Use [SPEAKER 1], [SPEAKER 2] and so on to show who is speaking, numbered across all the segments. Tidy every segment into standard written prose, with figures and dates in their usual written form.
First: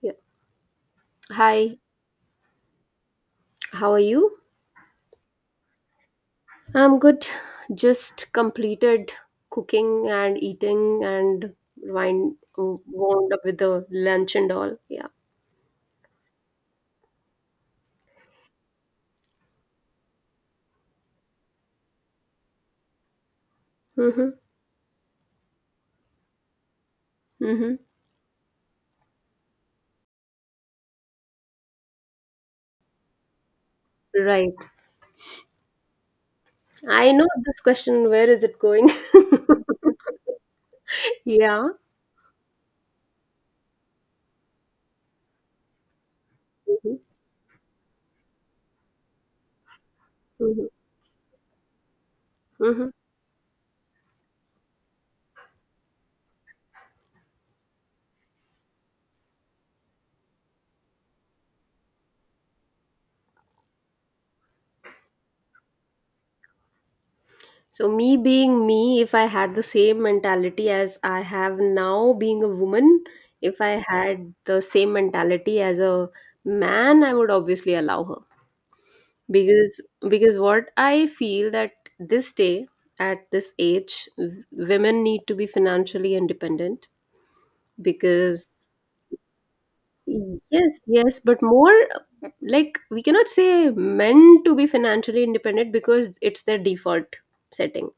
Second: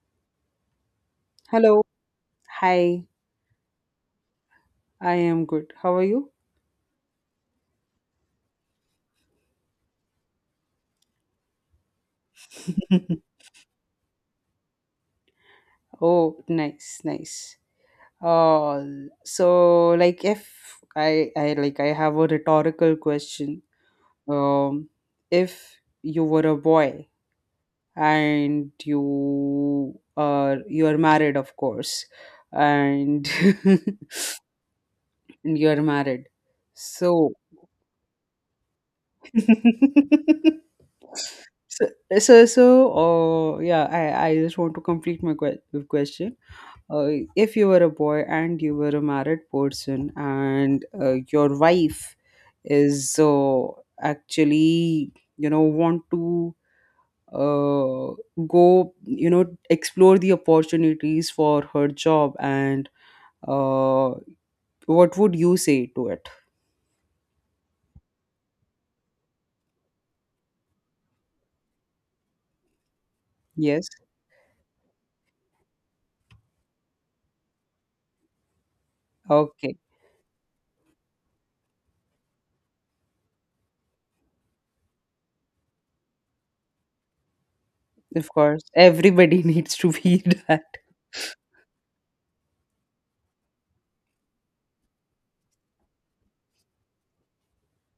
[SPEAKER 1] Yeah. Hi,
[SPEAKER 2] Hello. Hi.
[SPEAKER 1] how are you?
[SPEAKER 2] I am good. How are you?
[SPEAKER 1] I'm good. Just completed cooking and eating and wind wound up with the lunch and all. Yeah.
[SPEAKER 2] Oh, nice, nice. Uh, so like, if I I like I have a rhetorical question.
[SPEAKER 1] Mm-hmm.
[SPEAKER 2] Um, if you were a boy
[SPEAKER 1] Mm-hmm.
[SPEAKER 2] and you are married, of course, and
[SPEAKER 1] Right.
[SPEAKER 2] and you are married.
[SPEAKER 1] I know
[SPEAKER 2] So
[SPEAKER 1] this question, where is it going? Yeah.
[SPEAKER 2] so so so yeah, I just want to complete my question.
[SPEAKER 1] Mm-hmm.
[SPEAKER 2] uh, if you were a boy and you were a married person,
[SPEAKER 1] Mm-hmm.
[SPEAKER 2] and your wife
[SPEAKER 1] Hmm.
[SPEAKER 2] is actually want to uh, go, explore the opportunities for her job, and uh, what would you say to it?
[SPEAKER 1] So me being me, if I had the same mentality as I have now being a woman, if I
[SPEAKER 2] Yes.
[SPEAKER 1] had the same mentality as a man, I would obviously allow her.
[SPEAKER 2] Okay.
[SPEAKER 1] because because what I feel that this day at this age women need to be financially independent
[SPEAKER 2] Of course,
[SPEAKER 1] because
[SPEAKER 2] everybody needs to be that.
[SPEAKER 1] yes, but more like we cannot say men to be financially independent because it's their default setting,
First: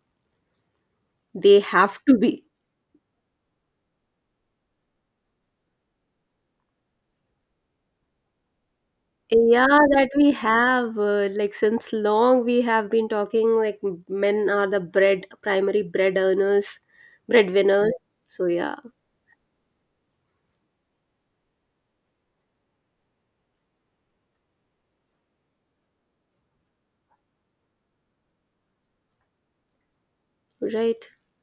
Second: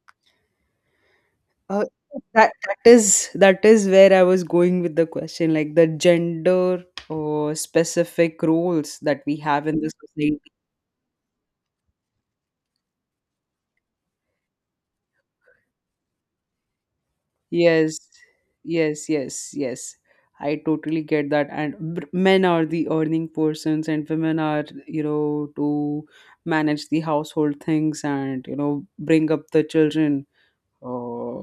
[SPEAKER 1] they
[SPEAKER 2] Uh,
[SPEAKER 1] have to be.
[SPEAKER 2] that is where I was going with the question, like the gender or specific roles that we have
[SPEAKER 1] Yeah,
[SPEAKER 2] in the
[SPEAKER 1] that we
[SPEAKER 2] society.
[SPEAKER 1] have like since long we have been talking like men are the bread, primary bread earners, breadwinners,
[SPEAKER 2] Yes,
[SPEAKER 1] so yeah.
[SPEAKER 2] yes, yes, yes. I totally get that. And men are the earning persons, and women are, to manage the household things and, bring up the children.
[SPEAKER 1] Right.
[SPEAKER 2] Uh,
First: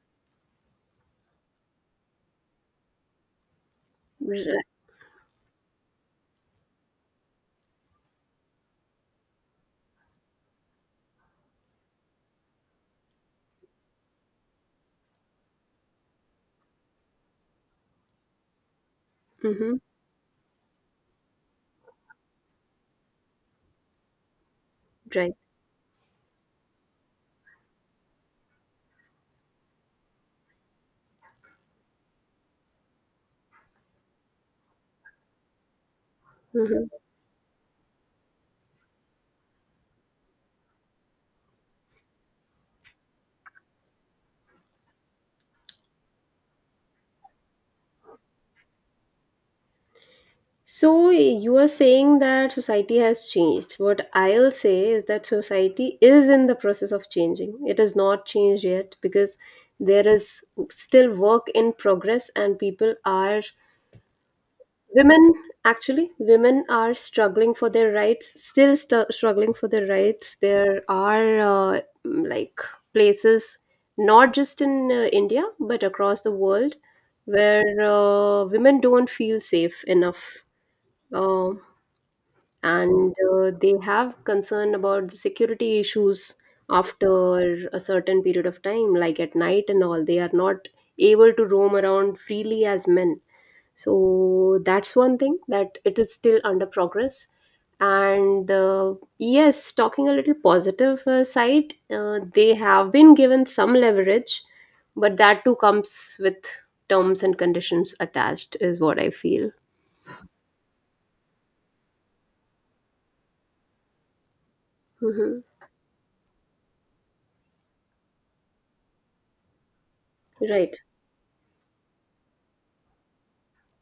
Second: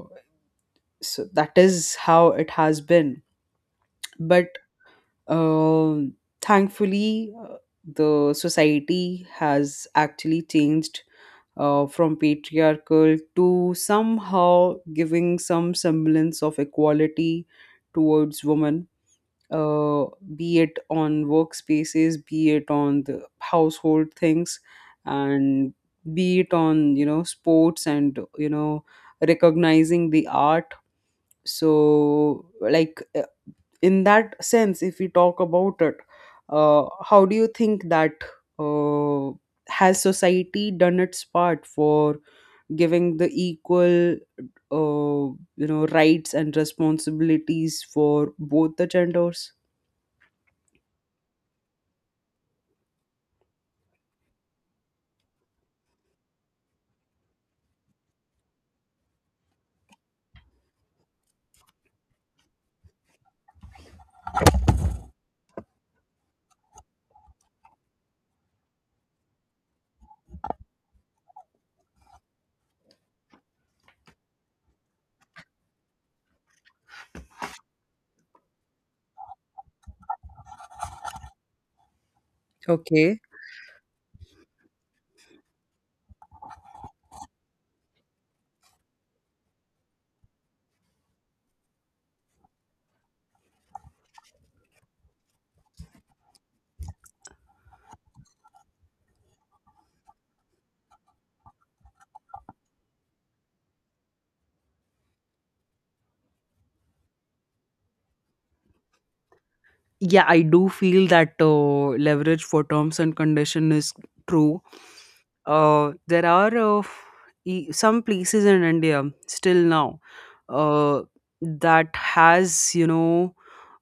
[SPEAKER 2] so that is how it has been.
[SPEAKER 1] Right.
[SPEAKER 2] But Uh, thankfully, the society has actually changed, from patriarchal to somehow giving some semblance of equality towards women,
[SPEAKER 1] Mm-hmm.
[SPEAKER 2] uh, be it on workspaces, be it on the household things,
[SPEAKER 1] Right.
[SPEAKER 2] and be it on, sports, and recognizing the art. So, like, in that sense, if we talk about it,
[SPEAKER 1] Mm-hmm.
[SPEAKER 2] how do you think that, uh, has society done its part for giving the equal, uh, rights and responsibilities for both the genders?
[SPEAKER 1] So you are saying that society has changed. What I'll say is that society is in the process of changing. It is not changed yet because there is still work in progress and people are Women, actually, women are struggling for their rights, still struggling for their rights. There are like places, not just in India, but across the world, where women don't feel safe enough. Uh, and
[SPEAKER 2] Okay.
[SPEAKER 1] uh, they have concern about the security issues after a certain period of time, like at night and all. They are not able to roam around freely as men, so that's one thing that it is still under progress. And yes, talking a little positive side, they have been given some leverage, but that too comes with terms and conditions attached is what I feel.
[SPEAKER 2] Yeah, I do feel that leverage for terms and condition is true.
[SPEAKER 1] Hmm.
[SPEAKER 2] There are some places in India still now,
[SPEAKER 1] Right.
[SPEAKER 2] uh, that has, you know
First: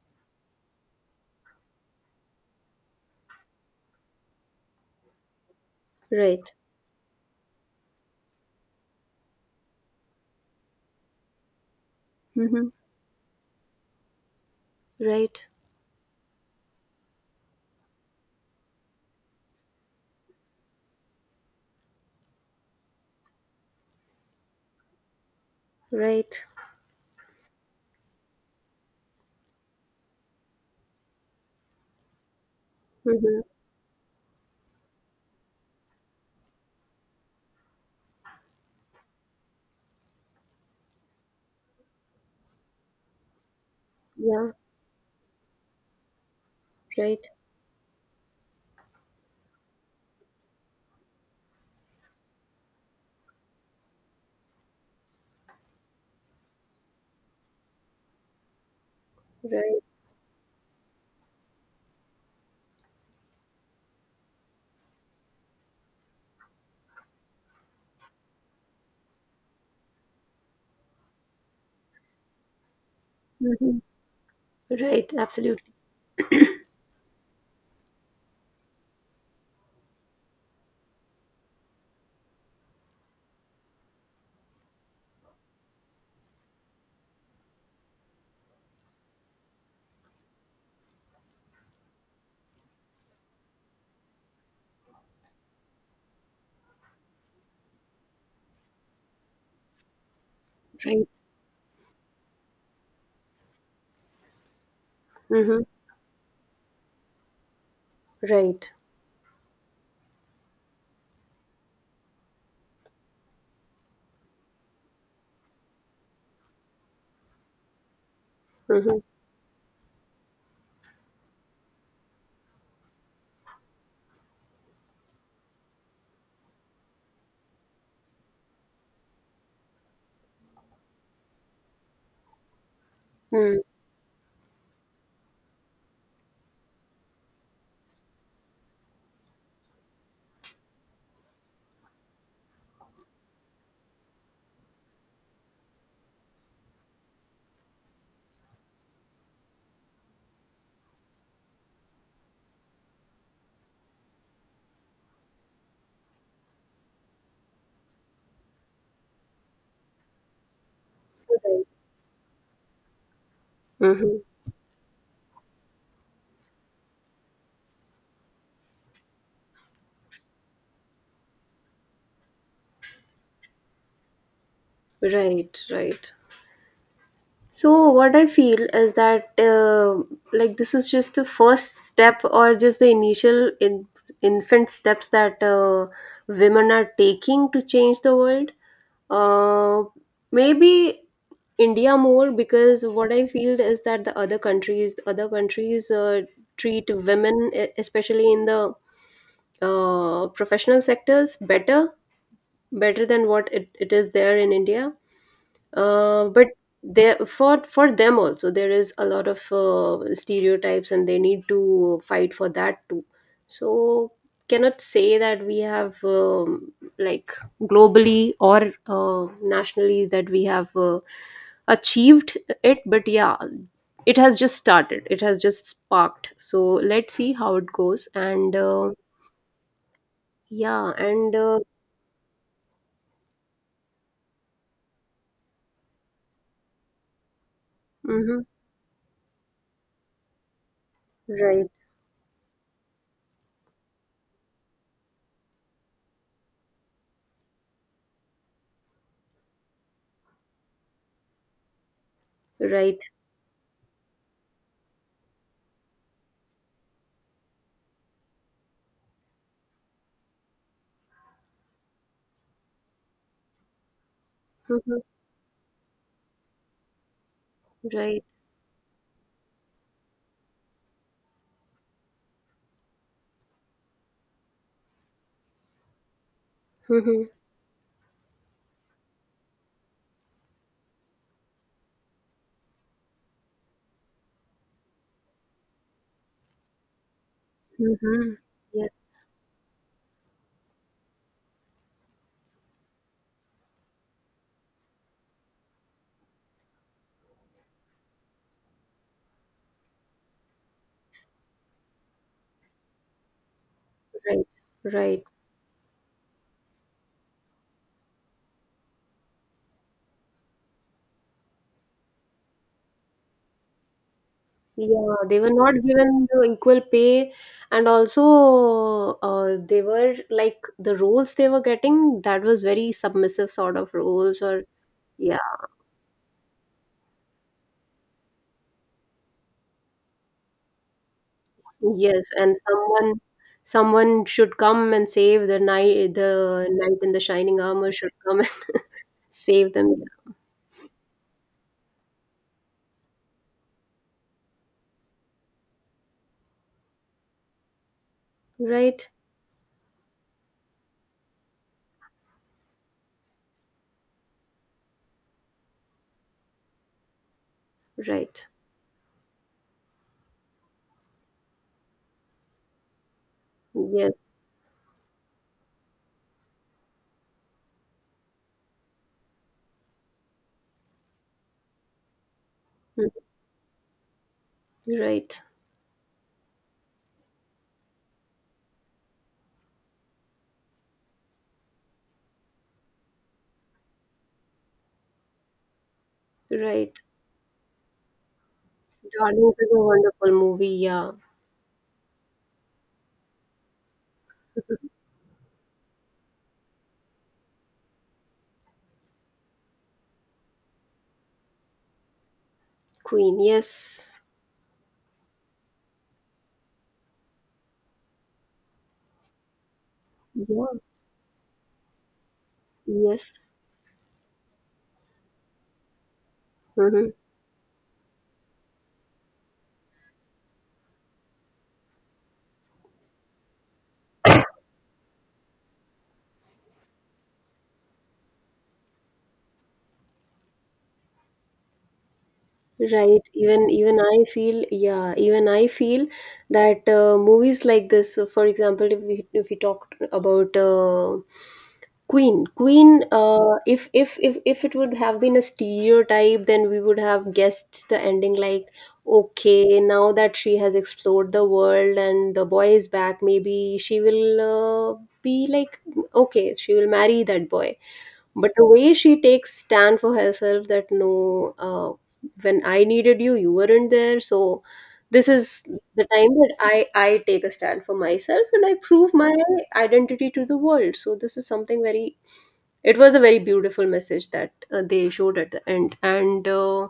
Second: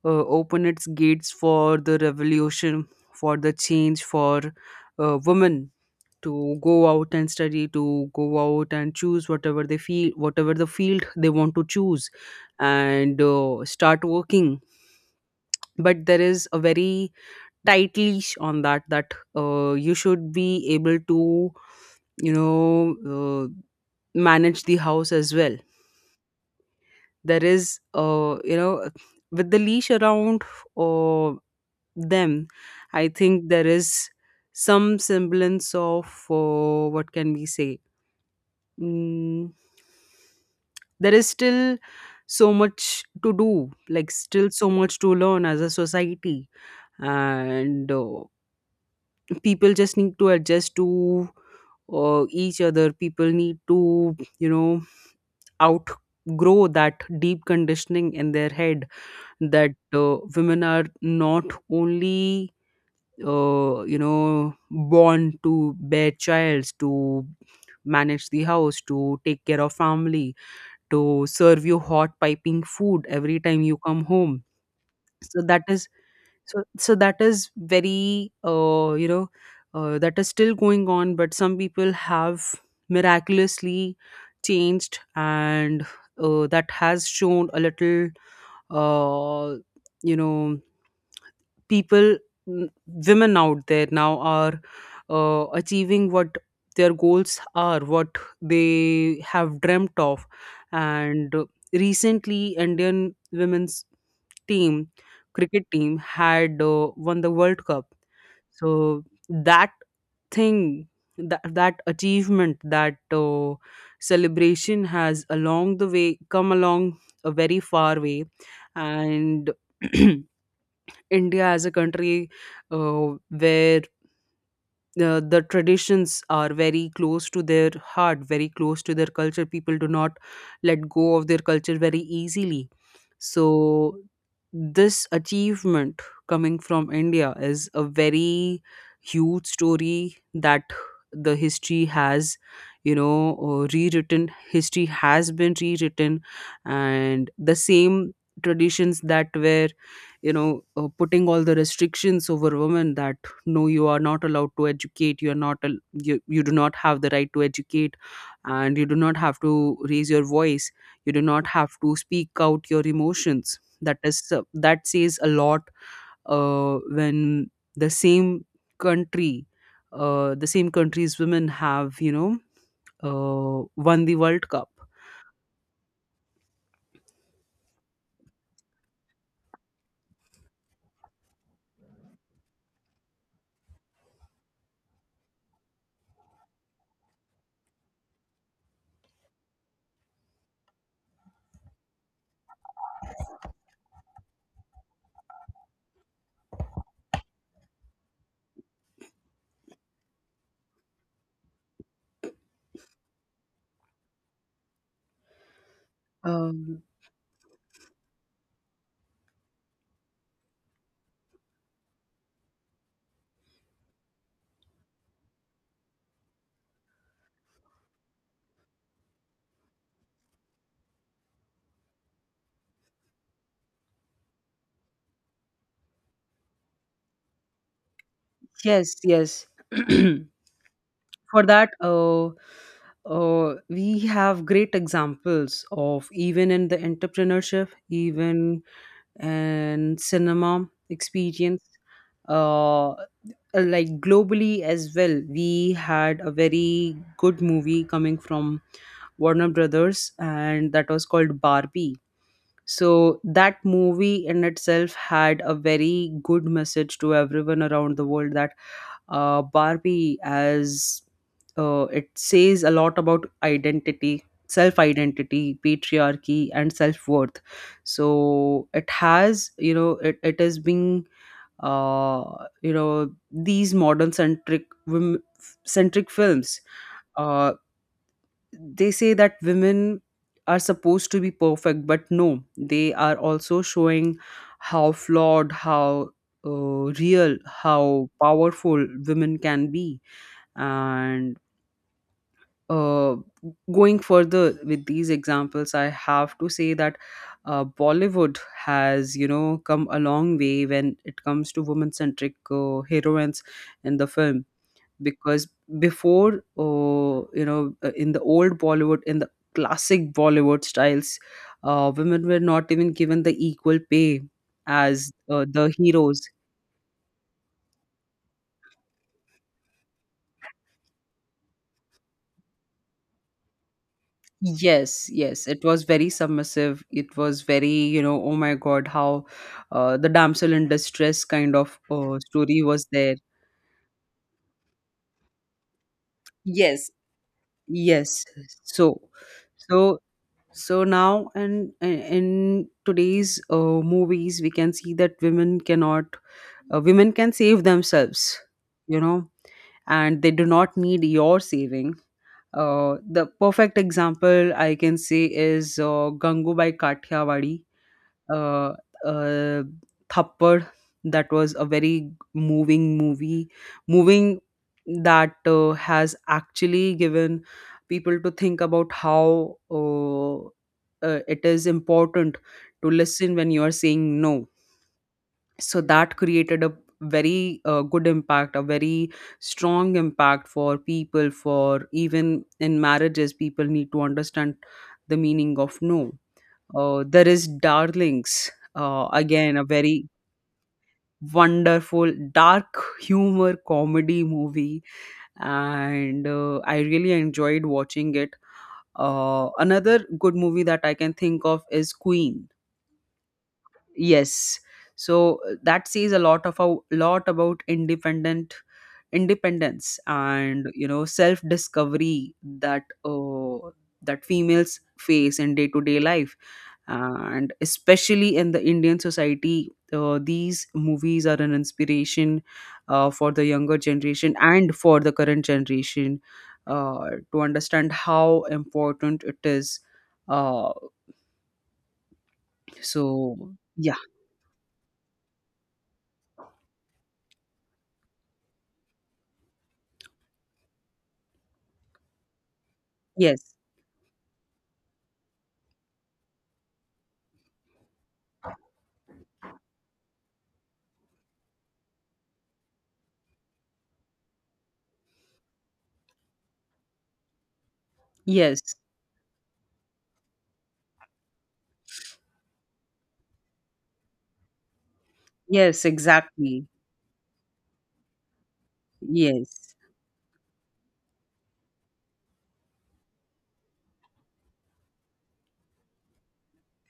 [SPEAKER 2] uh, opened its gates for the revolution, for the change for women
[SPEAKER 1] Right.
[SPEAKER 2] to go out and study, to go out and choose whatever they feel, whatever the field they want to choose,
[SPEAKER 1] Hmm.
[SPEAKER 2] and start working.
[SPEAKER 1] Right.
[SPEAKER 2] But there is a very tight leash on that, that you should be able to, you know uh, manage the house as well.
[SPEAKER 1] Right.
[SPEAKER 2] There is with the leash around uh, them, I
[SPEAKER 1] Hmm.
[SPEAKER 2] think there is some semblance of, what can we say, mm, there is still so much to do, like still
[SPEAKER 1] Yeah.
[SPEAKER 2] so much to learn as a society.
[SPEAKER 1] Right.
[SPEAKER 2] And people just need to adjust to each other. People need to outgrow that deep conditioning in their head, that
[SPEAKER 1] Right.
[SPEAKER 2] women are not only, born to bear child, to manage the house, to take care of family, to serve you hot piping food every time you
[SPEAKER 1] Hmm.
[SPEAKER 2] come home.
[SPEAKER 1] Right.
[SPEAKER 2] So that
[SPEAKER 1] Absolutely.
[SPEAKER 2] is, so so that is very, that is still going on, but some people have miraculously changed, and that has shown a little, uh, you know people, n- women out there now are achieving what their goals are, what they have dreamt of.
[SPEAKER 1] Right.
[SPEAKER 2] And recently, Indian women's team,
[SPEAKER 1] Hmm.
[SPEAKER 2] cricket team, had won the world cup. So
[SPEAKER 1] Right.
[SPEAKER 2] that thing, that achievement, that uh, celebration has, along the way, come along a very far way.
[SPEAKER 1] Hmm.
[SPEAKER 2] And India, as a country, where the traditions are very close to their heart, very close to their culture. People do not let go of their culture very easily.
[SPEAKER 1] Mm.
[SPEAKER 2] So, this achievement coming from India is a very huge story that the history has, rewritten. History has been rewritten, and the same traditions that were, putting all the restrictions over women, that no, you are not allowed to educate, you are not you do not have the right to educate, and you do not have to raise your voice, you do not
[SPEAKER 1] Right.
[SPEAKER 2] have to speak out your emotions. That is,
[SPEAKER 1] Hmm.
[SPEAKER 2] that says a lot. When the same country, the same country's women have, won the world cup.
[SPEAKER 1] Right, right. So what I feel is that like this is just the first step or just the initial in infant steps that women are taking to change the world. Uh, maybe India more because what I feel is that other countries treat women, especially in the professional sectors, better, better than what it is there in India. But
[SPEAKER 2] Um,
[SPEAKER 1] there, for them also there is a lot of stereotypes and they need to fight for that too. So cannot say that we have like globally or nationally that we have achieved it, but yeah, it has just started, it has just sparked, so let's see how it goes. And
[SPEAKER 2] yes, yes.
[SPEAKER 1] yeah. and
[SPEAKER 2] For
[SPEAKER 1] uh,
[SPEAKER 2] that, we have great examples of, even in the entrepreneurship,
[SPEAKER 1] mhm.
[SPEAKER 2] even in cinema experience.
[SPEAKER 1] Right.
[SPEAKER 2] uh, like, globally as well, we had a very good movie coming from Warner Brothers, and that was called Barbie.
[SPEAKER 1] Right.
[SPEAKER 2] So that movie in itself had a very good message to everyone around the world, that Barbie, as it says a lot about identity, self
[SPEAKER 1] Mhm.
[SPEAKER 2] identity, patriarchy, and self worth.
[SPEAKER 1] Right.
[SPEAKER 2] So it has, you know, it is being, uh, these modern centric, centric films.
[SPEAKER 1] Hmm.
[SPEAKER 2] Uh, they say that women are supposed to be perfect, but no, they are also showing how flawed, how real, how powerful
[SPEAKER 1] Hmm.
[SPEAKER 2] women can be. And uh, going further with these examples, I have to say that Bollywood has, come a long way when it comes to woman centric heroines in the film.
[SPEAKER 1] Right, right.
[SPEAKER 2] Because before, in the old Bollywood, in the classic Bollywood styles, women were not even given the equal pay as
[SPEAKER 1] Yeah, they were
[SPEAKER 2] the
[SPEAKER 1] not
[SPEAKER 2] heroes.
[SPEAKER 1] given the equal pay, and also they were like the roles they were getting, that was very submissive sort of roles, or
[SPEAKER 2] Yes,
[SPEAKER 1] yeah,
[SPEAKER 2] yes, it was very submissive, it was very, you know, oh my god, how the damsel in distress kind of
[SPEAKER 1] yes, and
[SPEAKER 2] story was
[SPEAKER 1] someone,
[SPEAKER 2] there.
[SPEAKER 1] someone should come and save the night, the
[SPEAKER 2] Yes,
[SPEAKER 1] knight in the shining armor should
[SPEAKER 2] yes.
[SPEAKER 1] come and
[SPEAKER 2] so
[SPEAKER 1] save them.
[SPEAKER 2] so so now, and in today's movies, we can see that women cannot women can save themselves, you
[SPEAKER 1] Right,
[SPEAKER 2] know and they do not need your saving. The perfect example I can say is Gangubai Kathiawadi,
[SPEAKER 1] right.
[SPEAKER 2] uh, uh, Thappad. That was a very moving movie.
[SPEAKER 1] Yes.
[SPEAKER 2] Moving, that has actually given people to think about how, uh, it is important to
[SPEAKER 1] Mm.
[SPEAKER 2] listen when you are saying no.
[SPEAKER 1] Right,
[SPEAKER 2] So that created a very, good impact, a very strong impact for people. For even in marriages, people need to understand the meaning of no.
[SPEAKER 1] right.
[SPEAKER 2] There is Darlings,
[SPEAKER 1] Darling,
[SPEAKER 2] again, a
[SPEAKER 1] is a
[SPEAKER 2] very
[SPEAKER 1] wonderful movie, yeah.
[SPEAKER 2] wonderful dark humor comedy movie, and I really enjoyed watching it. Another good movie that I can think of is Queen.
[SPEAKER 1] Queen, yes.
[SPEAKER 2] Yes. So, that says a lot of a lot about, independent independence and,
[SPEAKER 1] Yeah,
[SPEAKER 2] self discovery that
[SPEAKER 1] yes.
[SPEAKER 2] that females face in day to day life,
[SPEAKER 1] Mhm.
[SPEAKER 2] and especially in the Indian society, these movies are an inspiration for the younger generation and for the current generation, to understand how important it is. uh,
[SPEAKER 1] Right.
[SPEAKER 2] so
[SPEAKER 1] Even
[SPEAKER 2] yeah.
[SPEAKER 1] even I feel, yeah. Even I feel that movies like this. For example, if we talked about Queen, Queen.
[SPEAKER 2] Yes,
[SPEAKER 1] If if it would have been a stereotype, then we would have guessed the ending like, okay, now that she has explored the world and the boy is back, maybe she will be like, okay, she will marry that boy, but the
[SPEAKER 2] yes.
[SPEAKER 1] way she takes stand for herself that no, uh, when I needed you, you weren't there, so this is
[SPEAKER 2] Yes,
[SPEAKER 1] the time that
[SPEAKER 2] exactly.
[SPEAKER 1] I take a stand for myself and I prove my
[SPEAKER 2] Yes,
[SPEAKER 1] identity to the world. So this is something very, it was a very beautiful message that they showed at the end. And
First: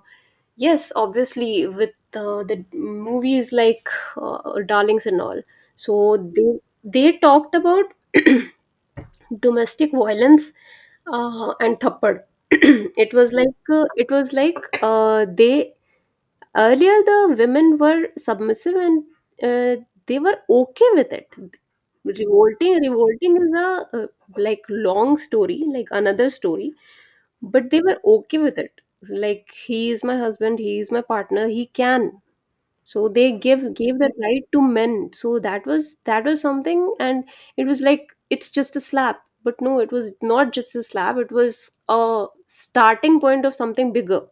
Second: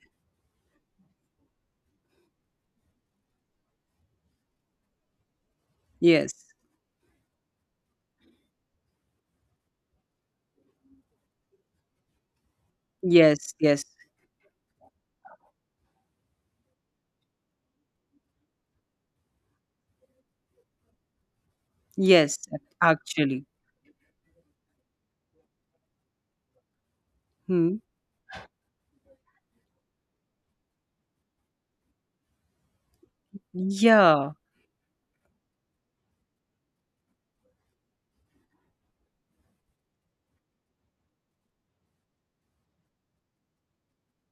[SPEAKER 1] yes, obviously with the movies like uh, darlings and all, so
[SPEAKER 2] yes,
[SPEAKER 1] they talked about domestic violence, and thappad. It was
[SPEAKER 2] yes,
[SPEAKER 1] like,
[SPEAKER 2] yes,
[SPEAKER 1] they, earlier the women were submissive and uh, they were okay with it.
[SPEAKER 2] yes,
[SPEAKER 1] Revolting
[SPEAKER 2] actually.
[SPEAKER 1] is a, like long story, like another story, but
[SPEAKER 2] Hmm.
[SPEAKER 1] they were okay with it, like he is my husband, he is my partner, he can, so they give gave the
[SPEAKER 2] Yeah,
[SPEAKER 1] right to men, so that was, that was something. And it was like, it's just a slap, but no, it was not just a slap, it was a starting point of something bigger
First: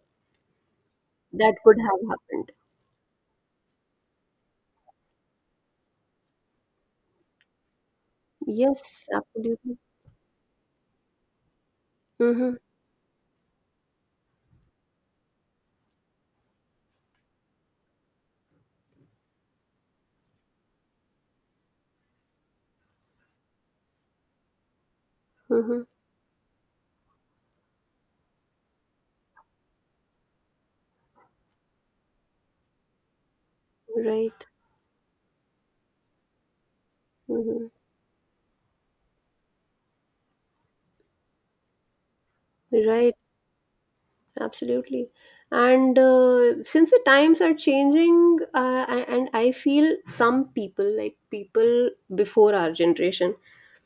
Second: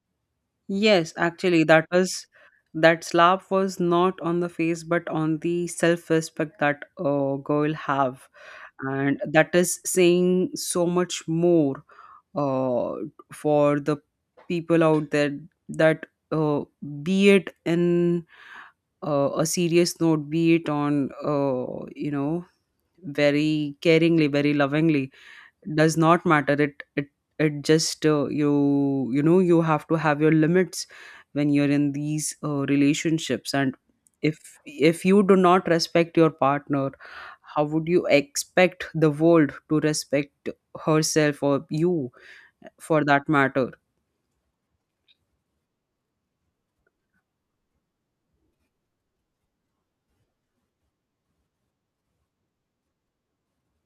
[SPEAKER 2] yes,
[SPEAKER 1] that
[SPEAKER 2] actually,
[SPEAKER 1] could
[SPEAKER 2] that
[SPEAKER 1] have
[SPEAKER 2] was,
[SPEAKER 1] happened.
[SPEAKER 2] that slap was not on the face but on the self-respect that a girl have,
[SPEAKER 1] Yes,
[SPEAKER 2] and that
[SPEAKER 1] absolutely.
[SPEAKER 2] is saying so much more,
[SPEAKER 1] Mm-hmm.
[SPEAKER 2] uh for the people out there, that uh be it in, a serious note, be it on, very caringly, very lovingly,
[SPEAKER 1] Mm-hmm.
[SPEAKER 2] does not matter. It just, you know you have to have your limits when you're in these relationships, and
[SPEAKER 1] Right.
[SPEAKER 2] if if you do not respect your partner, how
[SPEAKER 1] Mm-hmm.
[SPEAKER 2] would you expect the world to respect herself or you for
[SPEAKER 1] Right.
[SPEAKER 2] that matter?
[SPEAKER 1] Absolutely. And since the times are changing, and I feel some people like people before our generation,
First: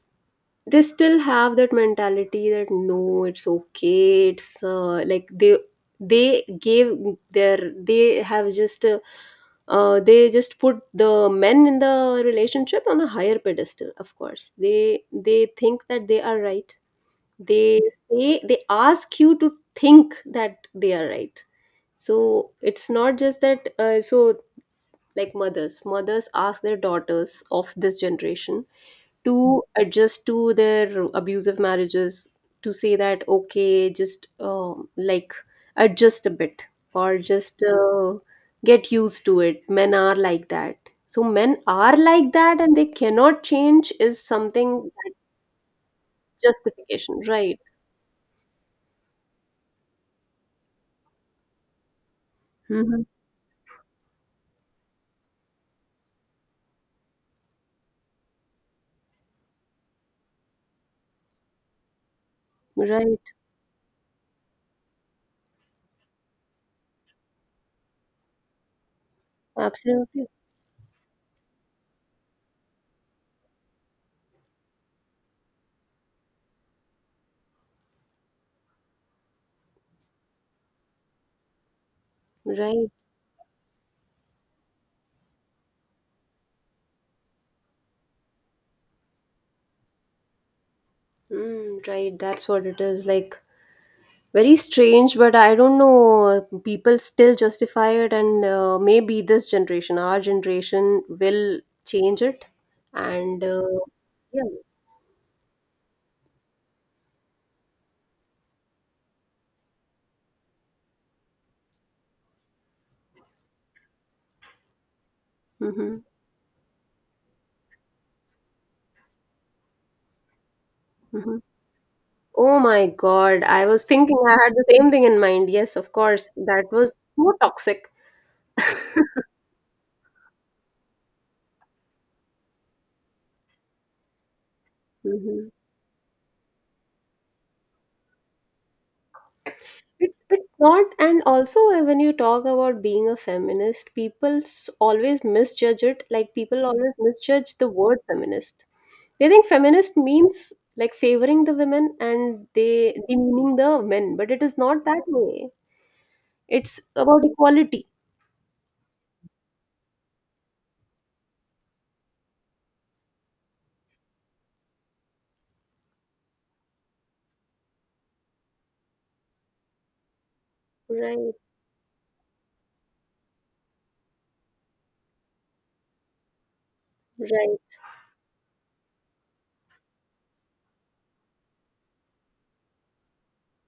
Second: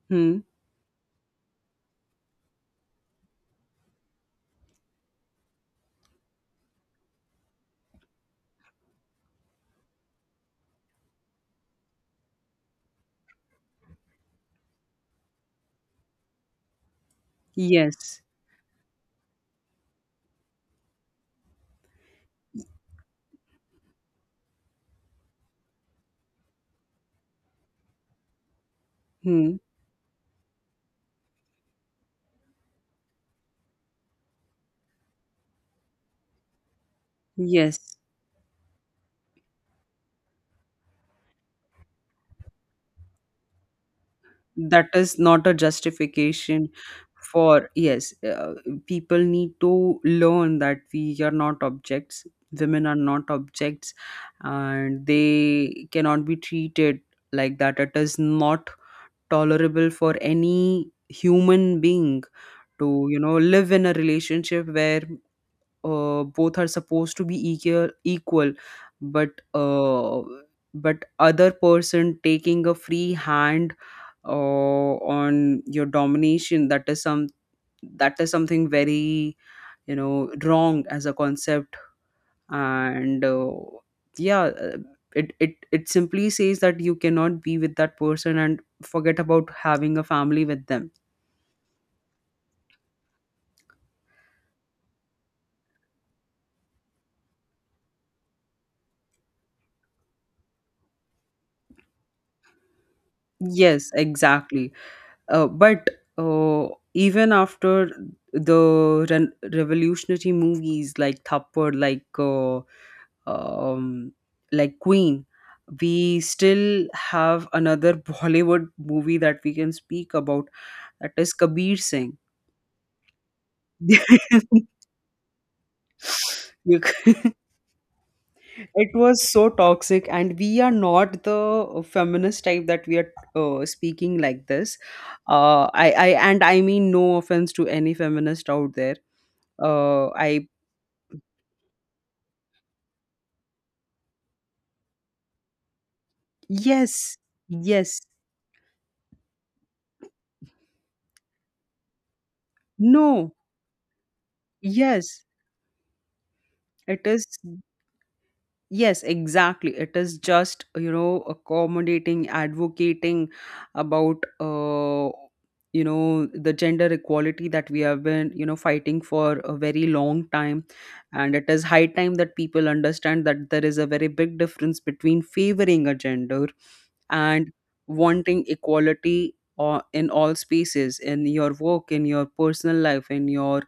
[SPEAKER 2] Hmm.
[SPEAKER 1] they still have that mentality that no, it's okay, it's like they gave their, they have just they just put the men in the relationship on a higher pedestal. Of course they think that they are right, they
[SPEAKER 2] Yes.
[SPEAKER 1] say, they ask you to think that they are right. So it's not just that so like mothers ask their daughters of this generation to
[SPEAKER 2] Hmm.
[SPEAKER 1] adjust to their abusive marriages, to say that okay, just like adjust a bit or just
[SPEAKER 2] Yes,
[SPEAKER 1] get used to it, men are like that. So men are like that and they cannot change is something
[SPEAKER 2] that
[SPEAKER 1] that
[SPEAKER 2] is not a justification
[SPEAKER 1] justification, right.
[SPEAKER 2] for. Yes, people need to learn that we are not objects, women are
[SPEAKER 1] Hmm.
[SPEAKER 2] not objects, and they cannot be treated like that. It is not tolerable for any human being to,
[SPEAKER 1] Right.
[SPEAKER 2] live in a relationship where both are supposed to be equal, equal, but uh,
[SPEAKER 1] Absolutely.
[SPEAKER 2] but other person taking a free hand on your domination. That is some, that is something very, wrong as a concept.
[SPEAKER 1] Right.
[SPEAKER 2] And yeah, it simply says that you cannot be with that person, and forget about having a family with them.
[SPEAKER 1] Mm, right, that's what it is, like very strange, but I don't know, people still justify it. And maybe this generation, our generation will change it. And
[SPEAKER 2] Yes,
[SPEAKER 1] yeah.
[SPEAKER 2] exactly. But uh, Even after the revolutionary movies like *Thappad*, like, um, like Queen,
[SPEAKER 1] Hmm.
[SPEAKER 2] we still have another Bollywood movie that we can speak about. That is
[SPEAKER 1] Hmm.
[SPEAKER 2] Kabir Singh.
[SPEAKER 1] Oh my god, I was thinking, I had the same thing in mind, yes, of course, that was
[SPEAKER 2] Bec-
[SPEAKER 1] so toxic.
[SPEAKER 2] it was so toxic, and we are not the feminist type that we are, speaking like this.
[SPEAKER 1] Hmm.
[SPEAKER 2] I and I mean no offense to any feminist out there, I...
[SPEAKER 1] It's not, and also when you talk about being a feminist, people always misjudge it. Like people always
[SPEAKER 2] Yes,
[SPEAKER 1] misjudge the word
[SPEAKER 2] yes.
[SPEAKER 1] feminist. They think feminist means like favoring the women and they
[SPEAKER 2] No,
[SPEAKER 1] demeaning the men, but it is not that
[SPEAKER 2] yes.
[SPEAKER 1] way. It's
[SPEAKER 2] It
[SPEAKER 1] about
[SPEAKER 2] is...
[SPEAKER 1] equality.
[SPEAKER 2] Yes, exactly. It is just, you know, accommodating, advocating about, the gender equality that we have been, you know, fighting for a very long time. And
[SPEAKER 1] Right,
[SPEAKER 2] it is high time that people understand that there is a very big difference between favoring a gender and
[SPEAKER 1] right,
[SPEAKER 2] wanting equality, or in all spaces, in your work, in your personal life, in your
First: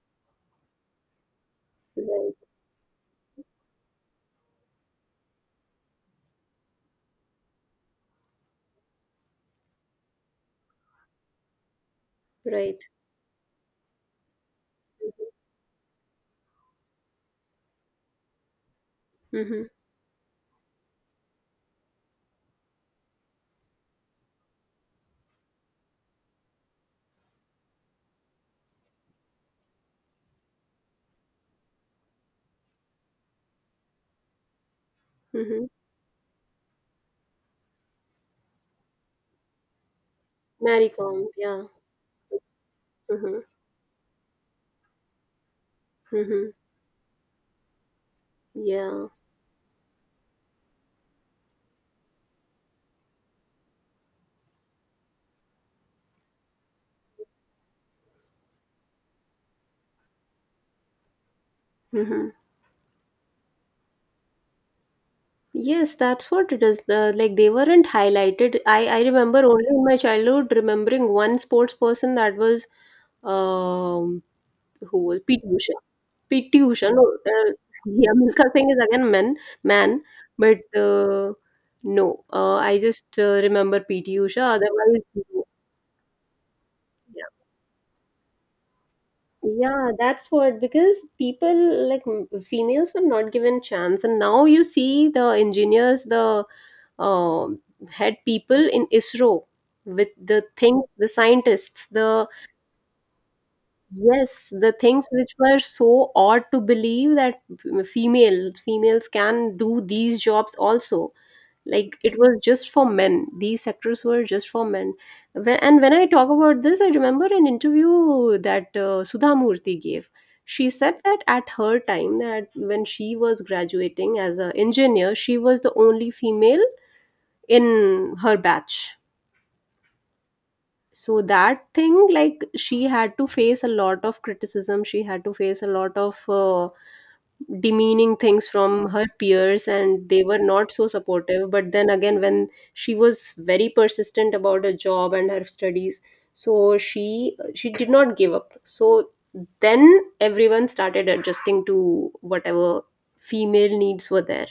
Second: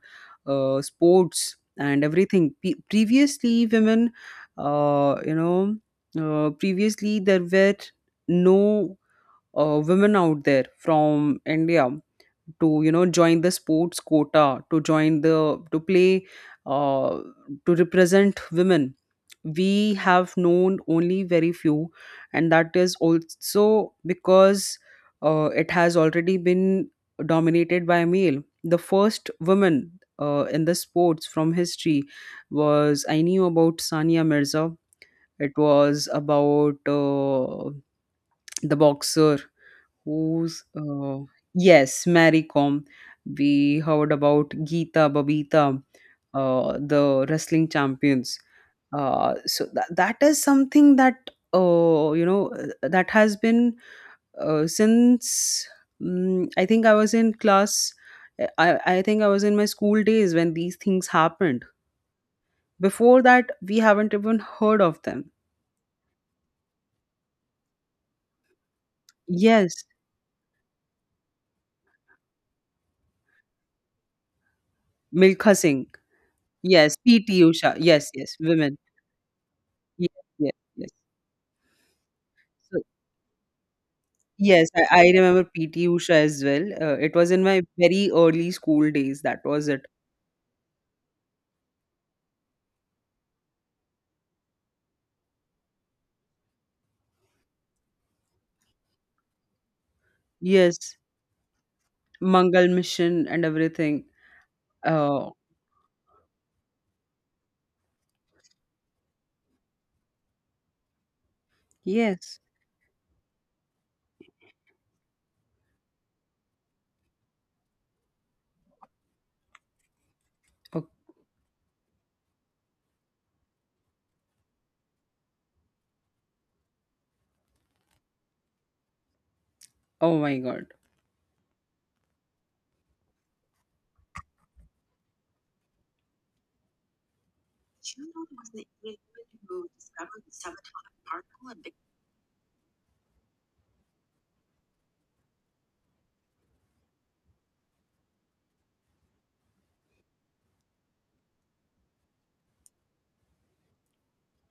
[SPEAKER 2] sports, and
[SPEAKER 1] right,
[SPEAKER 2] everything. Previously, women, uh, you know previously, there were no women out there from India
[SPEAKER 1] right.
[SPEAKER 2] to, join the sports quota, to join the to play, uh, to represent women.
[SPEAKER 1] Mm-hmm,
[SPEAKER 2] We have known only very few, and that is also because it has already been dominated by male. The first woman in the sports from history was, I knew about Sania Mirza. It
[SPEAKER 1] mm-hmm.
[SPEAKER 2] was about, the boxer who's
[SPEAKER 1] Maricom, yeah.
[SPEAKER 2] yes, Mary Kom.
[SPEAKER 1] Mm-hmm,
[SPEAKER 2] We heard about Geeta, Babita,
[SPEAKER 1] mm-hmm,
[SPEAKER 2] the wrestling champions.
[SPEAKER 1] yeah.
[SPEAKER 2] So that is something that uh, you know that has been since I think I was in class. I think I was in my school days when these things happened.
[SPEAKER 1] Mm-hmm.
[SPEAKER 2] Before that, we haven't even heard of them.
[SPEAKER 1] Yes, that's what it is. The, like they weren't highlighted. I remember only
[SPEAKER 2] Yes,
[SPEAKER 1] in my childhood remembering one sports person that was um who was PT
[SPEAKER 2] Milkha
[SPEAKER 1] Usha.
[SPEAKER 2] Singh.
[SPEAKER 1] PT Usha.
[SPEAKER 2] Yes,
[SPEAKER 1] No,
[SPEAKER 2] PT Usha. Yes,
[SPEAKER 1] yeah,
[SPEAKER 2] yes,
[SPEAKER 1] Milka Singh
[SPEAKER 2] women.
[SPEAKER 1] is again man, man,
[SPEAKER 2] Yes, yes,
[SPEAKER 1] but
[SPEAKER 2] yes.
[SPEAKER 1] no, uh, I
[SPEAKER 2] So,
[SPEAKER 1] just uh, remember PT Usha.
[SPEAKER 2] yes, I,
[SPEAKER 1] Otherwise,
[SPEAKER 2] I remember
[SPEAKER 1] no.
[SPEAKER 2] PT Usha as well. It
[SPEAKER 1] Yeah,
[SPEAKER 2] was in my very early school days. That was it.
[SPEAKER 1] yeah, that's what, because people like females were not given chance, and now you see the engineers, the um had people in ISRO with the things,
[SPEAKER 2] Yes,
[SPEAKER 1] the scientists, the,
[SPEAKER 2] Mangal Mission and everything.
[SPEAKER 1] yes, the things
[SPEAKER 2] Oh,
[SPEAKER 1] which were so odd to believe that females can do these jobs also. Like it was
[SPEAKER 2] yes.
[SPEAKER 1] just for men. These sectors were just for men. When, and when I talk about this, I remember an interview that Sudha Murthy gave. She
[SPEAKER 2] Oh,
[SPEAKER 1] said that at her time, that when she was graduating as an engineer, she was the only female in her batch.
[SPEAKER 2] oh my God.
[SPEAKER 1] So that thing, like she had to face a lot of criticism, she had to face a lot of demeaning things from her peers and they were not so supportive, but then again when she was very persistent about her job and her studies, so she did not give up. So then everyone started adjusting to whatever female needs were there,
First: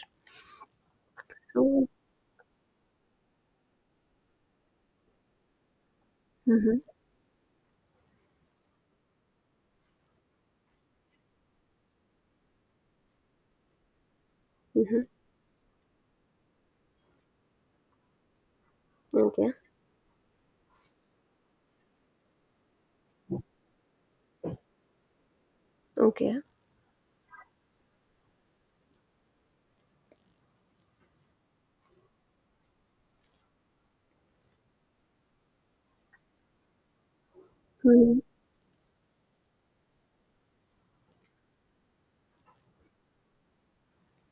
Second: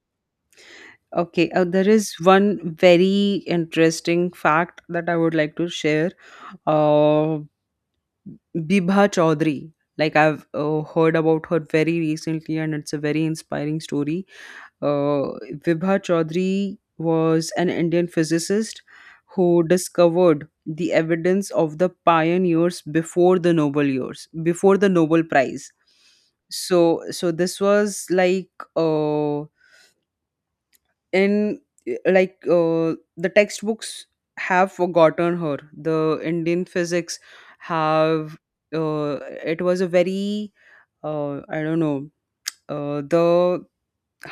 [SPEAKER 2] Okay, there
[SPEAKER 1] so
[SPEAKER 2] is one very interesting fact that I would like to share.
[SPEAKER 1] mm-hmm.
[SPEAKER 2] Uh, Bibha Chaudhary. Like I've heard about her very recently, and it's a very inspiring story.
[SPEAKER 1] Hmm.
[SPEAKER 2] Uh, Vibha Chaudhary was an Indian physicist
[SPEAKER 1] Okay.
[SPEAKER 2] who discovered the evidence of the pioneers before the Nobel years, before the Nobel Prize.
[SPEAKER 1] Okay.
[SPEAKER 2] So this was like uh, in the textbooks have forgotten her, the indian physics
[SPEAKER 1] Mhm.
[SPEAKER 2] have, uh, it was a very, I don't know, the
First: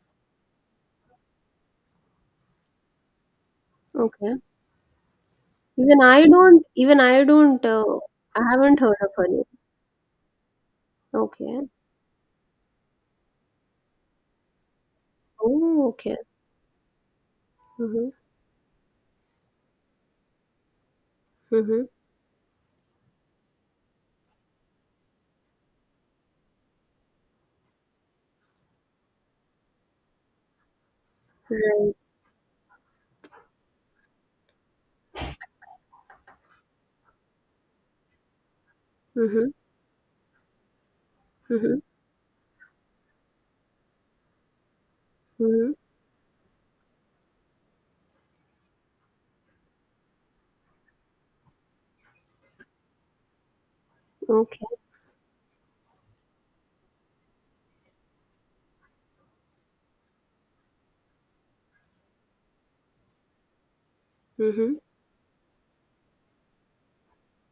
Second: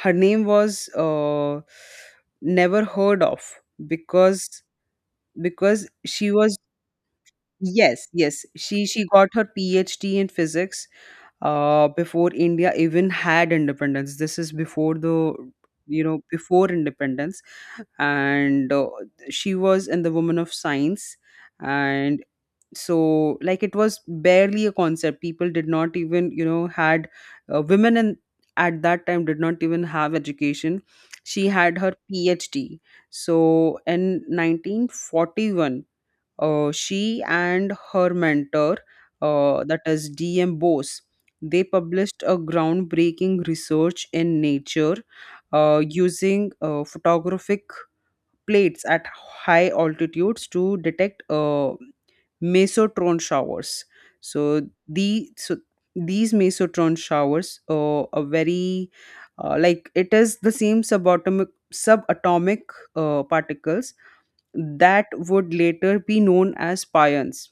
[SPEAKER 2] her name was never heard of,
[SPEAKER 1] Okay.
[SPEAKER 2] because because
[SPEAKER 1] Even I
[SPEAKER 2] she was,
[SPEAKER 1] don't even I don't uh,
[SPEAKER 2] yes
[SPEAKER 1] I
[SPEAKER 2] yes
[SPEAKER 1] haven't
[SPEAKER 2] she
[SPEAKER 1] heard
[SPEAKER 2] she
[SPEAKER 1] of
[SPEAKER 2] got
[SPEAKER 1] her
[SPEAKER 2] her
[SPEAKER 1] name.
[SPEAKER 2] phd in physics
[SPEAKER 1] Okay.
[SPEAKER 2] before India even had independence. This is before the,
[SPEAKER 1] Oh,
[SPEAKER 2] you
[SPEAKER 1] okay.
[SPEAKER 2] know, before independence,
[SPEAKER 1] Mm-hmm.
[SPEAKER 2] and she was in the Woman of Science,
[SPEAKER 1] Mm-hmm.
[SPEAKER 2] and so like it was barely a concept. People did not even, you know, had women, and at that time did not even have education. She had her
[SPEAKER 1] Right.
[SPEAKER 2] PhD. So in 1941, she and her mentor,
[SPEAKER 1] Mm-hmm.
[SPEAKER 2] that is D.M. Bose, they
[SPEAKER 1] Mm-hmm.
[SPEAKER 2] published a groundbreaking research in Nature,
[SPEAKER 1] Mm-hmm.
[SPEAKER 2] using photographic plates at high altitudes to detect mesotron showers. So
[SPEAKER 1] Okay.
[SPEAKER 2] so these mesotron showers are very like it is the same subatomic particles
[SPEAKER 1] Mm-hmm.
[SPEAKER 2] that would later be known as pions.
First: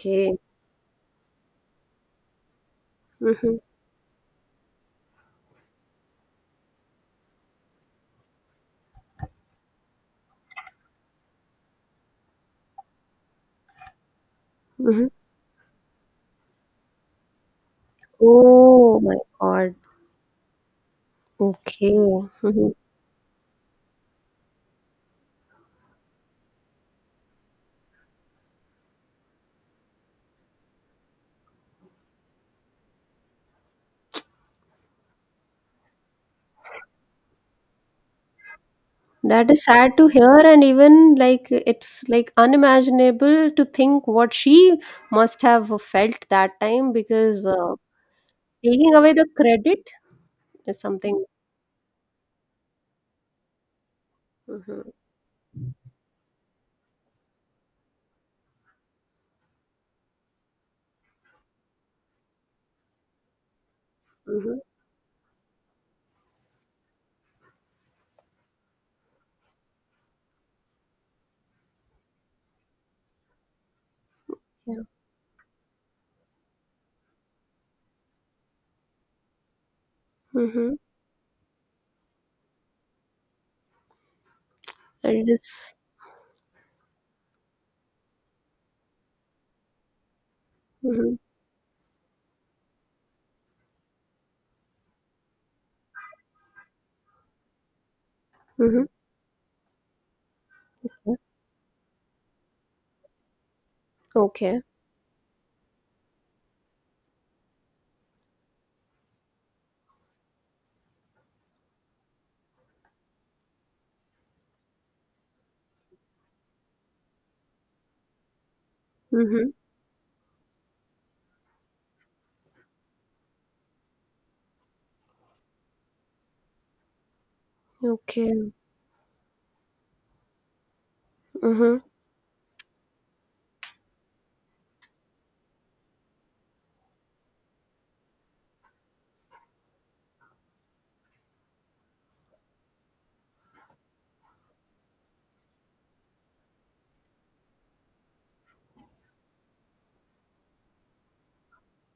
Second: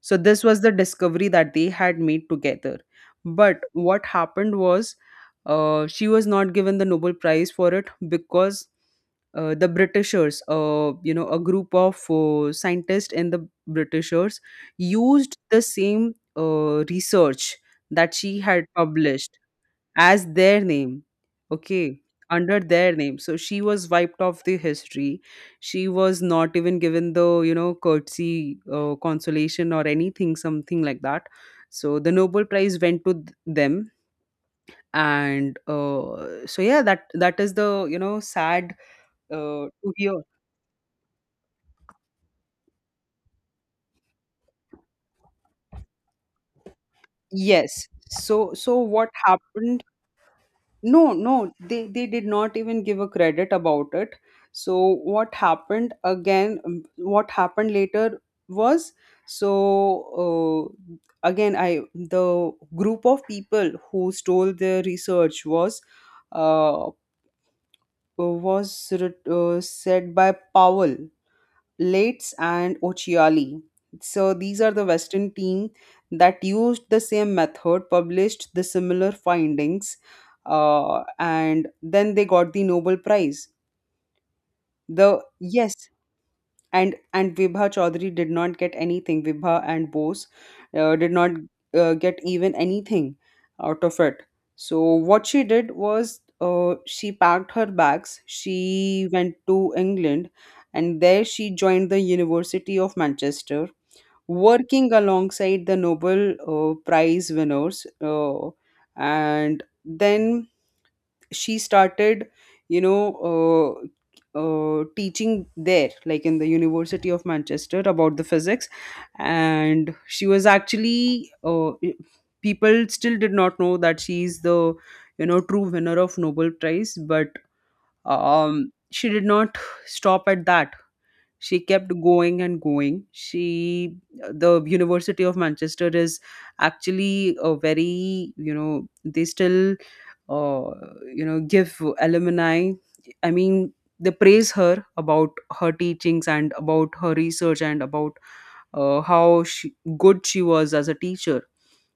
[SPEAKER 2] So, this was the discovery that they had made together.
[SPEAKER 1] Mm-hmm.
[SPEAKER 2] But what happened was, she was not given the Nobel Prize for it because the Britishers, you know, a group of scientists in the Britishers
[SPEAKER 1] Mm-hmm.
[SPEAKER 2] used the same research that she had
[SPEAKER 1] Oh my
[SPEAKER 2] published
[SPEAKER 1] God.
[SPEAKER 2] as their name,
[SPEAKER 1] Okay.
[SPEAKER 2] okay, under
[SPEAKER 1] Mm-hmm.
[SPEAKER 2] their name. So she was wiped off the history. She was not even given the, you know, courtesy, consolation, or anything something like that. So the nobel prize went to them, and so yeah, that is the, you know, sad
[SPEAKER 1] That is
[SPEAKER 2] to
[SPEAKER 1] sad to
[SPEAKER 2] hear.
[SPEAKER 1] hear, and even like it's like unimaginable to think what she must have felt that time because
[SPEAKER 2] Yes, so so
[SPEAKER 1] taking
[SPEAKER 2] what
[SPEAKER 1] away the
[SPEAKER 2] happened.
[SPEAKER 1] credit is
[SPEAKER 2] No,
[SPEAKER 1] something.
[SPEAKER 2] no, they did not even give a credit about it. So
[SPEAKER 1] Mm-hmm.
[SPEAKER 2] what happened again? What happened later was, so, uh, again I, the group of people who stole
[SPEAKER 1] Mm-hmm.
[SPEAKER 2] their research was uh, said by Powell, Leitz and Occhiali. So these are
[SPEAKER 1] Yeah.
[SPEAKER 2] the Western team that used the same method, published the similar findings,
[SPEAKER 1] Mm-hmm.
[SPEAKER 2] and then they got the Nobel Prize. The
[SPEAKER 1] It
[SPEAKER 2] yes,
[SPEAKER 1] is
[SPEAKER 2] and Vibha Chaudhary did not get anything. Vibha and Bose did
[SPEAKER 1] mhm,
[SPEAKER 2] not get even anything out of it. So what she did was, she packed her bags.
[SPEAKER 1] mhm.
[SPEAKER 2] She went to England, and there she joined the University of Manchester,
[SPEAKER 1] Okay.
[SPEAKER 2] working alongside the Nobel Prize winners. And then she started, you know, teaching there, like in the university of manchester, about the physics.
[SPEAKER 1] Mhm.
[SPEAKER 2] And she was actually people still did not know that she's the, you know, true winner of nobel prize, but
[SPEAKER 1] Okay.
[SPEAKER 2] she did not stop at that. She
[SPEAKER 1] Mhm.
[SPEAKER 2] kept going and going. She, the university of manchester is actually a very, you know, they still uh, you know give alumni, I mean, they praise her about her teachings and about her research and about how she, good she was as a teacher.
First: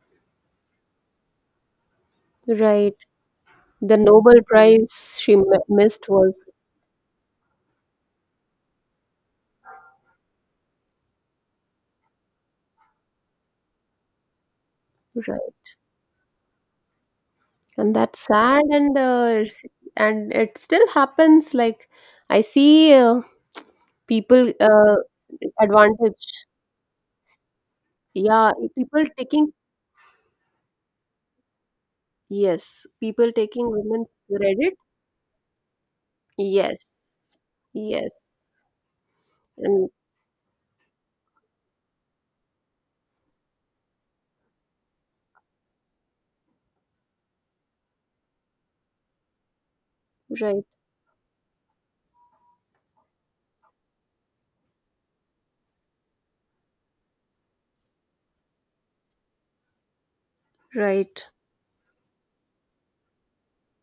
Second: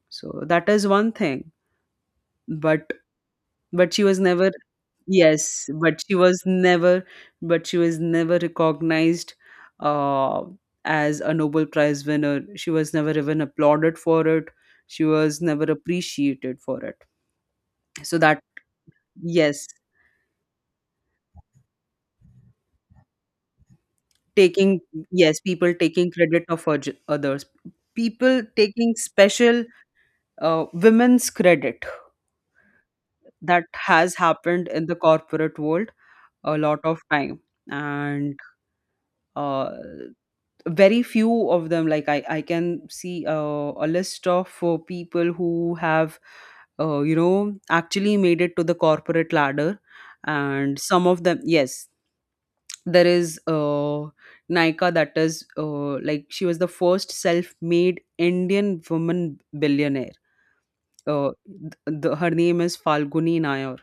[SPEAKER 2] So that is one thing, but
[SPEAKER 1] Right.
[SPEAKER 2] but
[SPEAKER 1] The
[SPEAKER 2] she was
[SPEAKER 1] Nobel
[SPEAKER 2] never,
[SPEAKER 1] Prize she
[SPEAKER 2] yes but
[SPEAKER 1] missed
[SPEAKER 2] she was
[SPEAKER 1] was
[SPEAKER 2] never, but she was never recognized uh, as a nobel prize winner. She was never even applauded for it. She was
[SPEAKER 1] right,
[SPEAKER 2] never appreciated for it.
[SPEAKER 1] and
[SPEAKER 2] So
[SPEAKER 1] that's
[SPEAKER 2] that,
[SPEAKER 1] sad. And
[SPEAKER 2] yes,
[SPEAKER 1] and it still happens. Like I see people
[SPEAKER 2] taking, yes, people taking
[SPEAKER 1] advantage.
[SPEAKER 2] credit of others. People
[SPEAKER 1] Yeah,
[SPEAKER 2] taking
[SPEAKER 1] people taking
[SPEAKER 2] special women's credit.
[SPEAKER 1] yes, people
[SPEAKER 2] That
[SPEAKER 1] taking women's
[SPEAKER 2] has happened
[SPEAKER 1] credit.
[SPEAKER 2] in the corporate world a lot of
[SPEAKER 1] Yes,
[SPEAKER 2] time,
[SPEAKER 1] yes,
[SPEAKER 2] and uh,
[SPEAKER 1] and
[SPEAKER 2] very few of them. Like I can see a list of people who have you know, actually made it to the corporate ladder,
[SPEAKER 1] right,
[SPEAKER 2] and some of them, yes, there is Nika, that is like she was the first self-made Indian woman billionaire.
[SPEAKER 1] right,
[SPEAKER 2] Uh, Her name is Falguni Nayar.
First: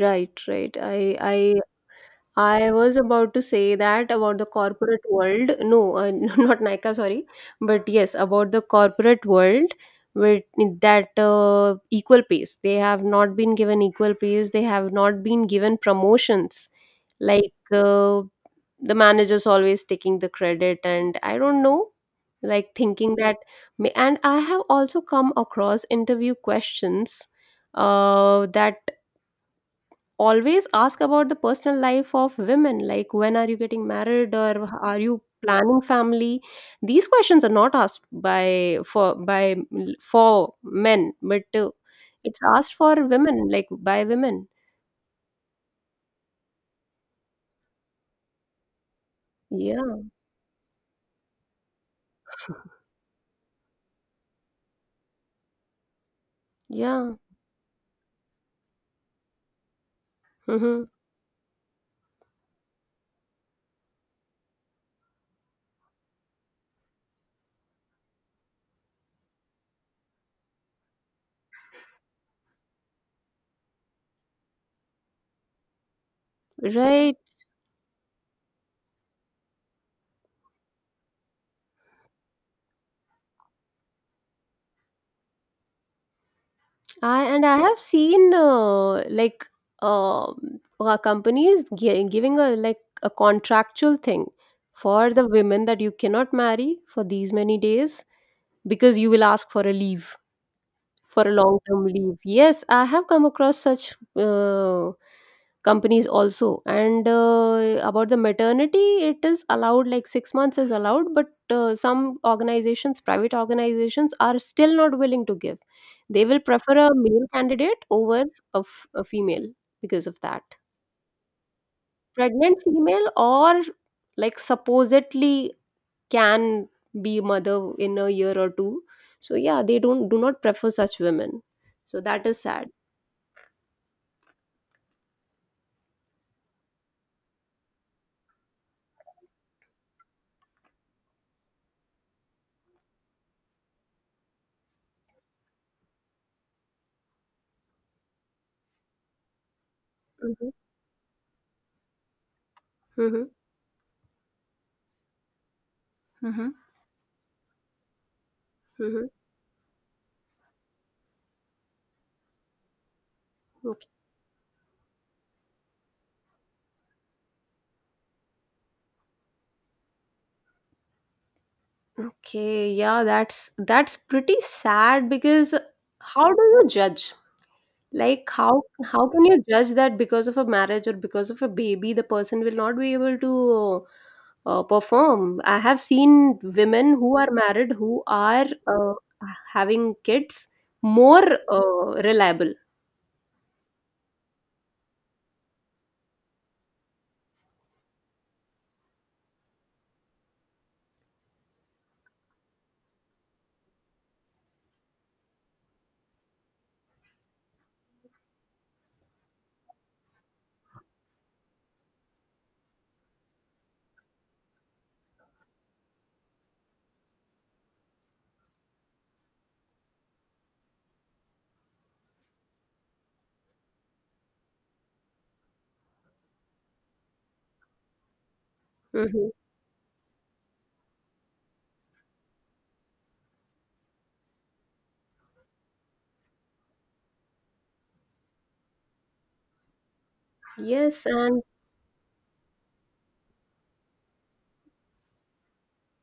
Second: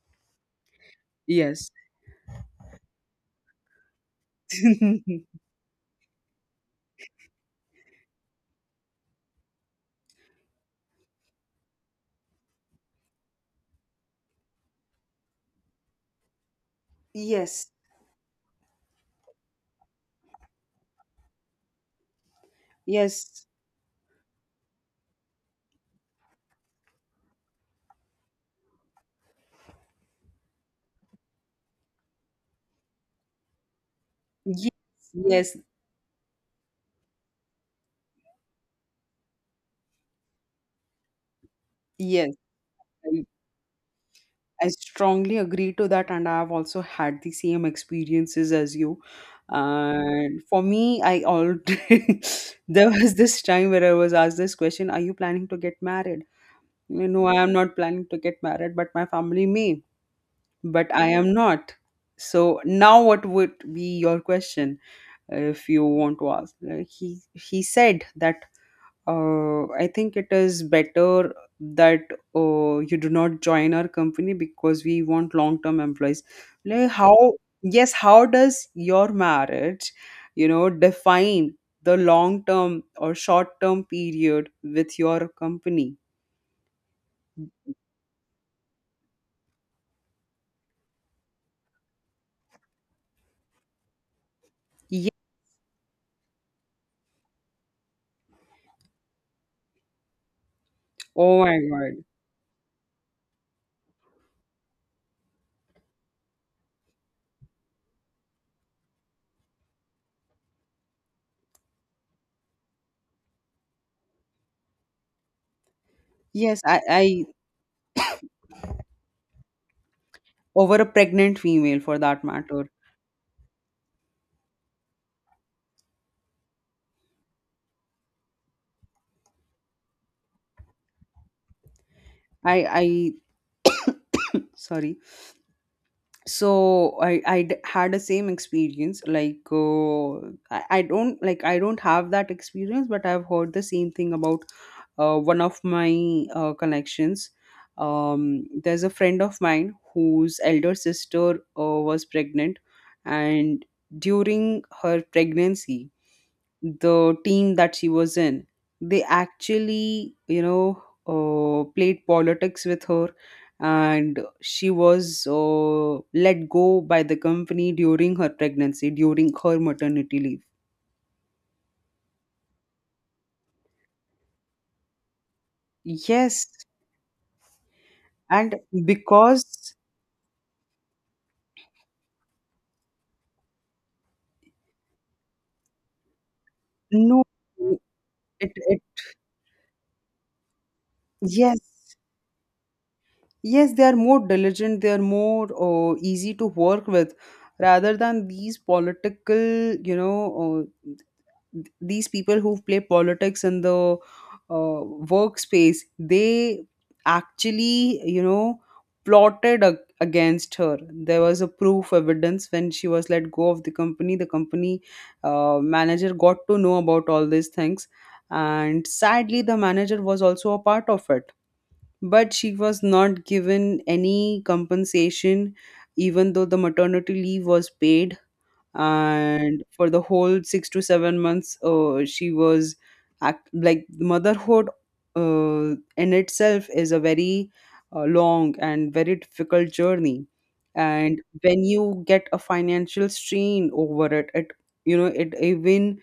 [SPEAKER 1] right, right. I
[SPEAKER 2] Yes.
[SPEAKER 1] I was about to say that about the corporate world. No, not Nika, sorry. But yes, about the corporate world with that equal pace. They have not been given equal pace. They have not been given promotions. Like
[SPEAKER 2] Yes.
[SPEAKER 1] the manager's always taking the credit, and I don't know, like thinking that.
[SPEAKER 2] Yes.
[SPEAKER 1] And I have also come across interview questions that always ask about the personal life of women like when are you getting married or
[SPEAKER 2] Yes.
[SPEAKER 1] are you
[SPEAKER 2] Yes.
[SPEAKER 1] planning family. These questions are not asked by, for, by for men, but
[SPEAKER 2] Yes.
[SPEAKER 1] it's asked for
[SPEAKER 2] I,
[SPEAKER 1] women like by women,
[SPEAKER 2] I strongly agree to that, and I have also had the same experiences as you.
[SPEAKER 1] yeah,
[SPEAKER 2] And for me, I all there was this time where I was asked this question: Are you planning to get married? You
[SPEAKER 1] yeah.
[SPEAKER 2] know, I am not planning to get married, but my family may,
[SPEAKER 1] Hmm.
[SPEAKER 2] but I am not. So now what would be your question if you want to ask? He said that I think it is better that you do not join our company because we want long-term employees. Like how,
[SPEAKER 1] Right.
[SPEAKER 2] yes, how does your marriage, you know, define the long-term or short-term period with your company?
[SPEAKER 1] And I have seen, like, companies giving a, like a contractual thing
[SPEAKER 2] Yes.
[SPEAKER 1] for the women that you cannot marry for these many days because you will ask for a leave, for a
[SPEAKER 2] Oh my
[SPEAKER 1] long term
[SPEAKER 2] God.
[SPEAKER 1] leave. Yes, I have come across such uh, companies also. And about the maternity, it is allowed, like 6 months is allowed, but some organizations, private organizations are still not willing to give, they will
[SPEAKER 2] Yes,
[SPEAKER 1] prefer a
[SPEAKER 2] I
[SPEAKER 1] male candidate over a female because of that,
[SPEAKER 2] over a pregnant female for that
[SPEAKER 1] pregnant
[SPEAKER 2] matter.
[SPEAKER 1] female, or like supposedly can be mother in a year or two. So yeah, they don't, do not prefer such women, so that is sad.
[SPEAKER 2] I sorry. So I, had a same experience. Like I don't like I don't have that experience, but I've heard the same thing about one of my connections. There's a friend of mine whose
[SPEAKER 1] Hmm.
[SPEAKER 2] elder sister was pregnant,
[SPEAKER 1] Hmm.
[SPEAKER 2] and during her pregnancy,
[SPEAKER 1] Mm-hmm.
[SPEAKER 2] the team that she was in, they
[SPEAKER 1] Mm-hmm.
[SPEAKER 2] actually, you know, played politics with her,
[SPEAKER 1] Okay.
[SPEAKER 2] and she was let go by the company during her pregnancy, during her maternity leave.
[SPEAKER 1] Okay, yeah, that's pretty sad, because how do
[SPEAKER 2] Yes,
[SPEAKER 1] you judge, like how
[SPEAKER 2] and
[SPEAKER 1] how can you judge
[SPEAKER 2] because
[SPEAKER 1] that because of a marriage or because of a baby, the person will not be able to perform? I have seen women who
[SPEAKER 2] no,
[SPEAKER 1] are married, who are
[SPEAKER 2] it, it,
[SPEAKER 1] having kids, more
[SPEAKER 2] yes,
[SPEAKER 1] reliable.
[SPEAKER 2] yes they are more diligent. They are more easy to work with, rather than these political, you know, these people who play politics in the uh, workspace. They actually, you know, plotted against her. There was a proof evidence. When she was let go of the company, the company manager got to know about all these things, and sadly the manager was also a part of it, but she was not given any compensation, even though the maternity leave was paid.
[SPEAKER 1] Hmm.
[SPEAKER 2] And for the whole 6 to 7 months she was like motherhood in itself is a very long and very difficult journey,
[SPEAKER 1] Yes,
[SPEAKER 2] and
[SPEAKER 1] and
[SPEAKER 2] when you get a financial strain over it, it, you know, it even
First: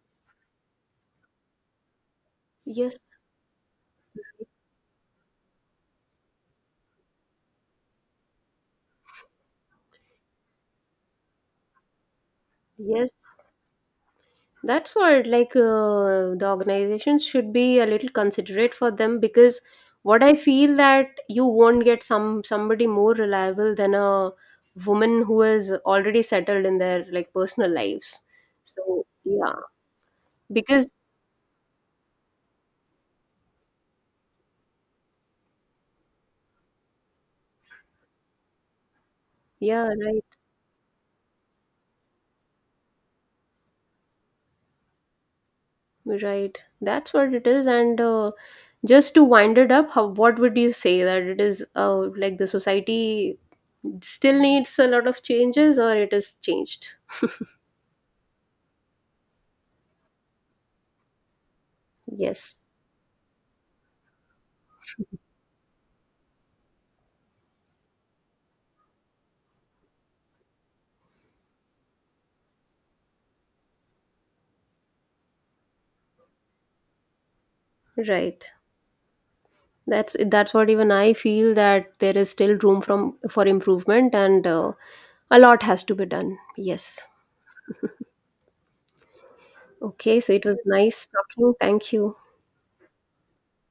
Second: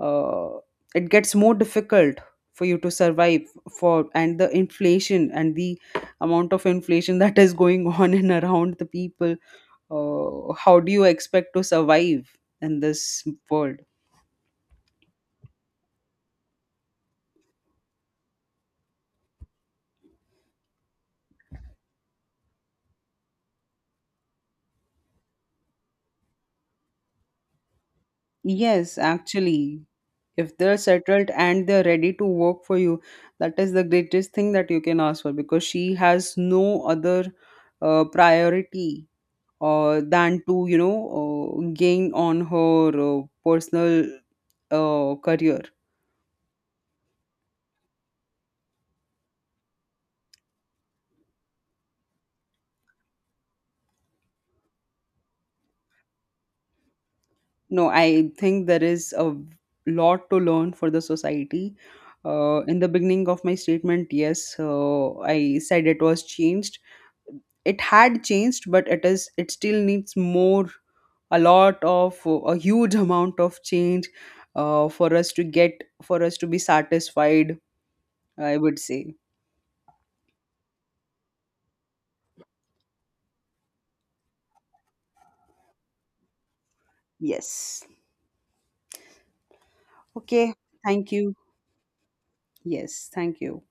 [SPEAKER 2] uh, it gets more difficult for you to
[SPEAKER 1] yes,
[SPEAKER 2] survive, for and the inflation and the amount of inflation that is going on and around the people. How do you expect to survive in
[SPEAKER 1] yes.
[SPEAKER 2] this world?
[SPEAKER 1] That's what, like, the organizations should be a little considerate for them, because what I feel that you won't get somebody more reliable than a woman who is already settled in their like personal lives.
[SPEAKER 2] Yes,
[SPEAKER 1] So yeah,
[SPEAKER 2] actually, if they're
[SPEAKER 1] because
[SPEAKER 2] settled and they're ready to work for you, that is the greatest thing that you can ask for, because she has no other priority
[SPEAKER 1] yeah, right,
[SPEAKER 2] than to, you know, gain on her personal career.
[SPEAKER 1] right. That's what it is. And just to wind it up, how, what would you say that it is? Like the society still needs a lot of changes, or it is changed?
[SPEAKER 2] No, I think there is a lot to learn for the society.
[SPEAKER 1] Yes,
[SPEAKER 2] In the beginning of my statement, yes, I said it was changed. It had changed, but it is it still needs more, a lot of a huge amount of change for us to get, for us to be satisfied.
[SPEAKER 1] right.
[SPEAKER 2] I would say
[SPEAKER 1] That's what even I feel, that there is still room from for improvement. And a lot has to be done. Yes.
[SPEAKER 2] yes.
[SPEAKER 1] Okay, so it
[SPEAKER 2] Okay,
[SPEAKER 1] was nice
[SPEAKER 2] thank you.
[SPEAKER 1] talking. Thank you.
[SPEAKER 2] Yes, thank you.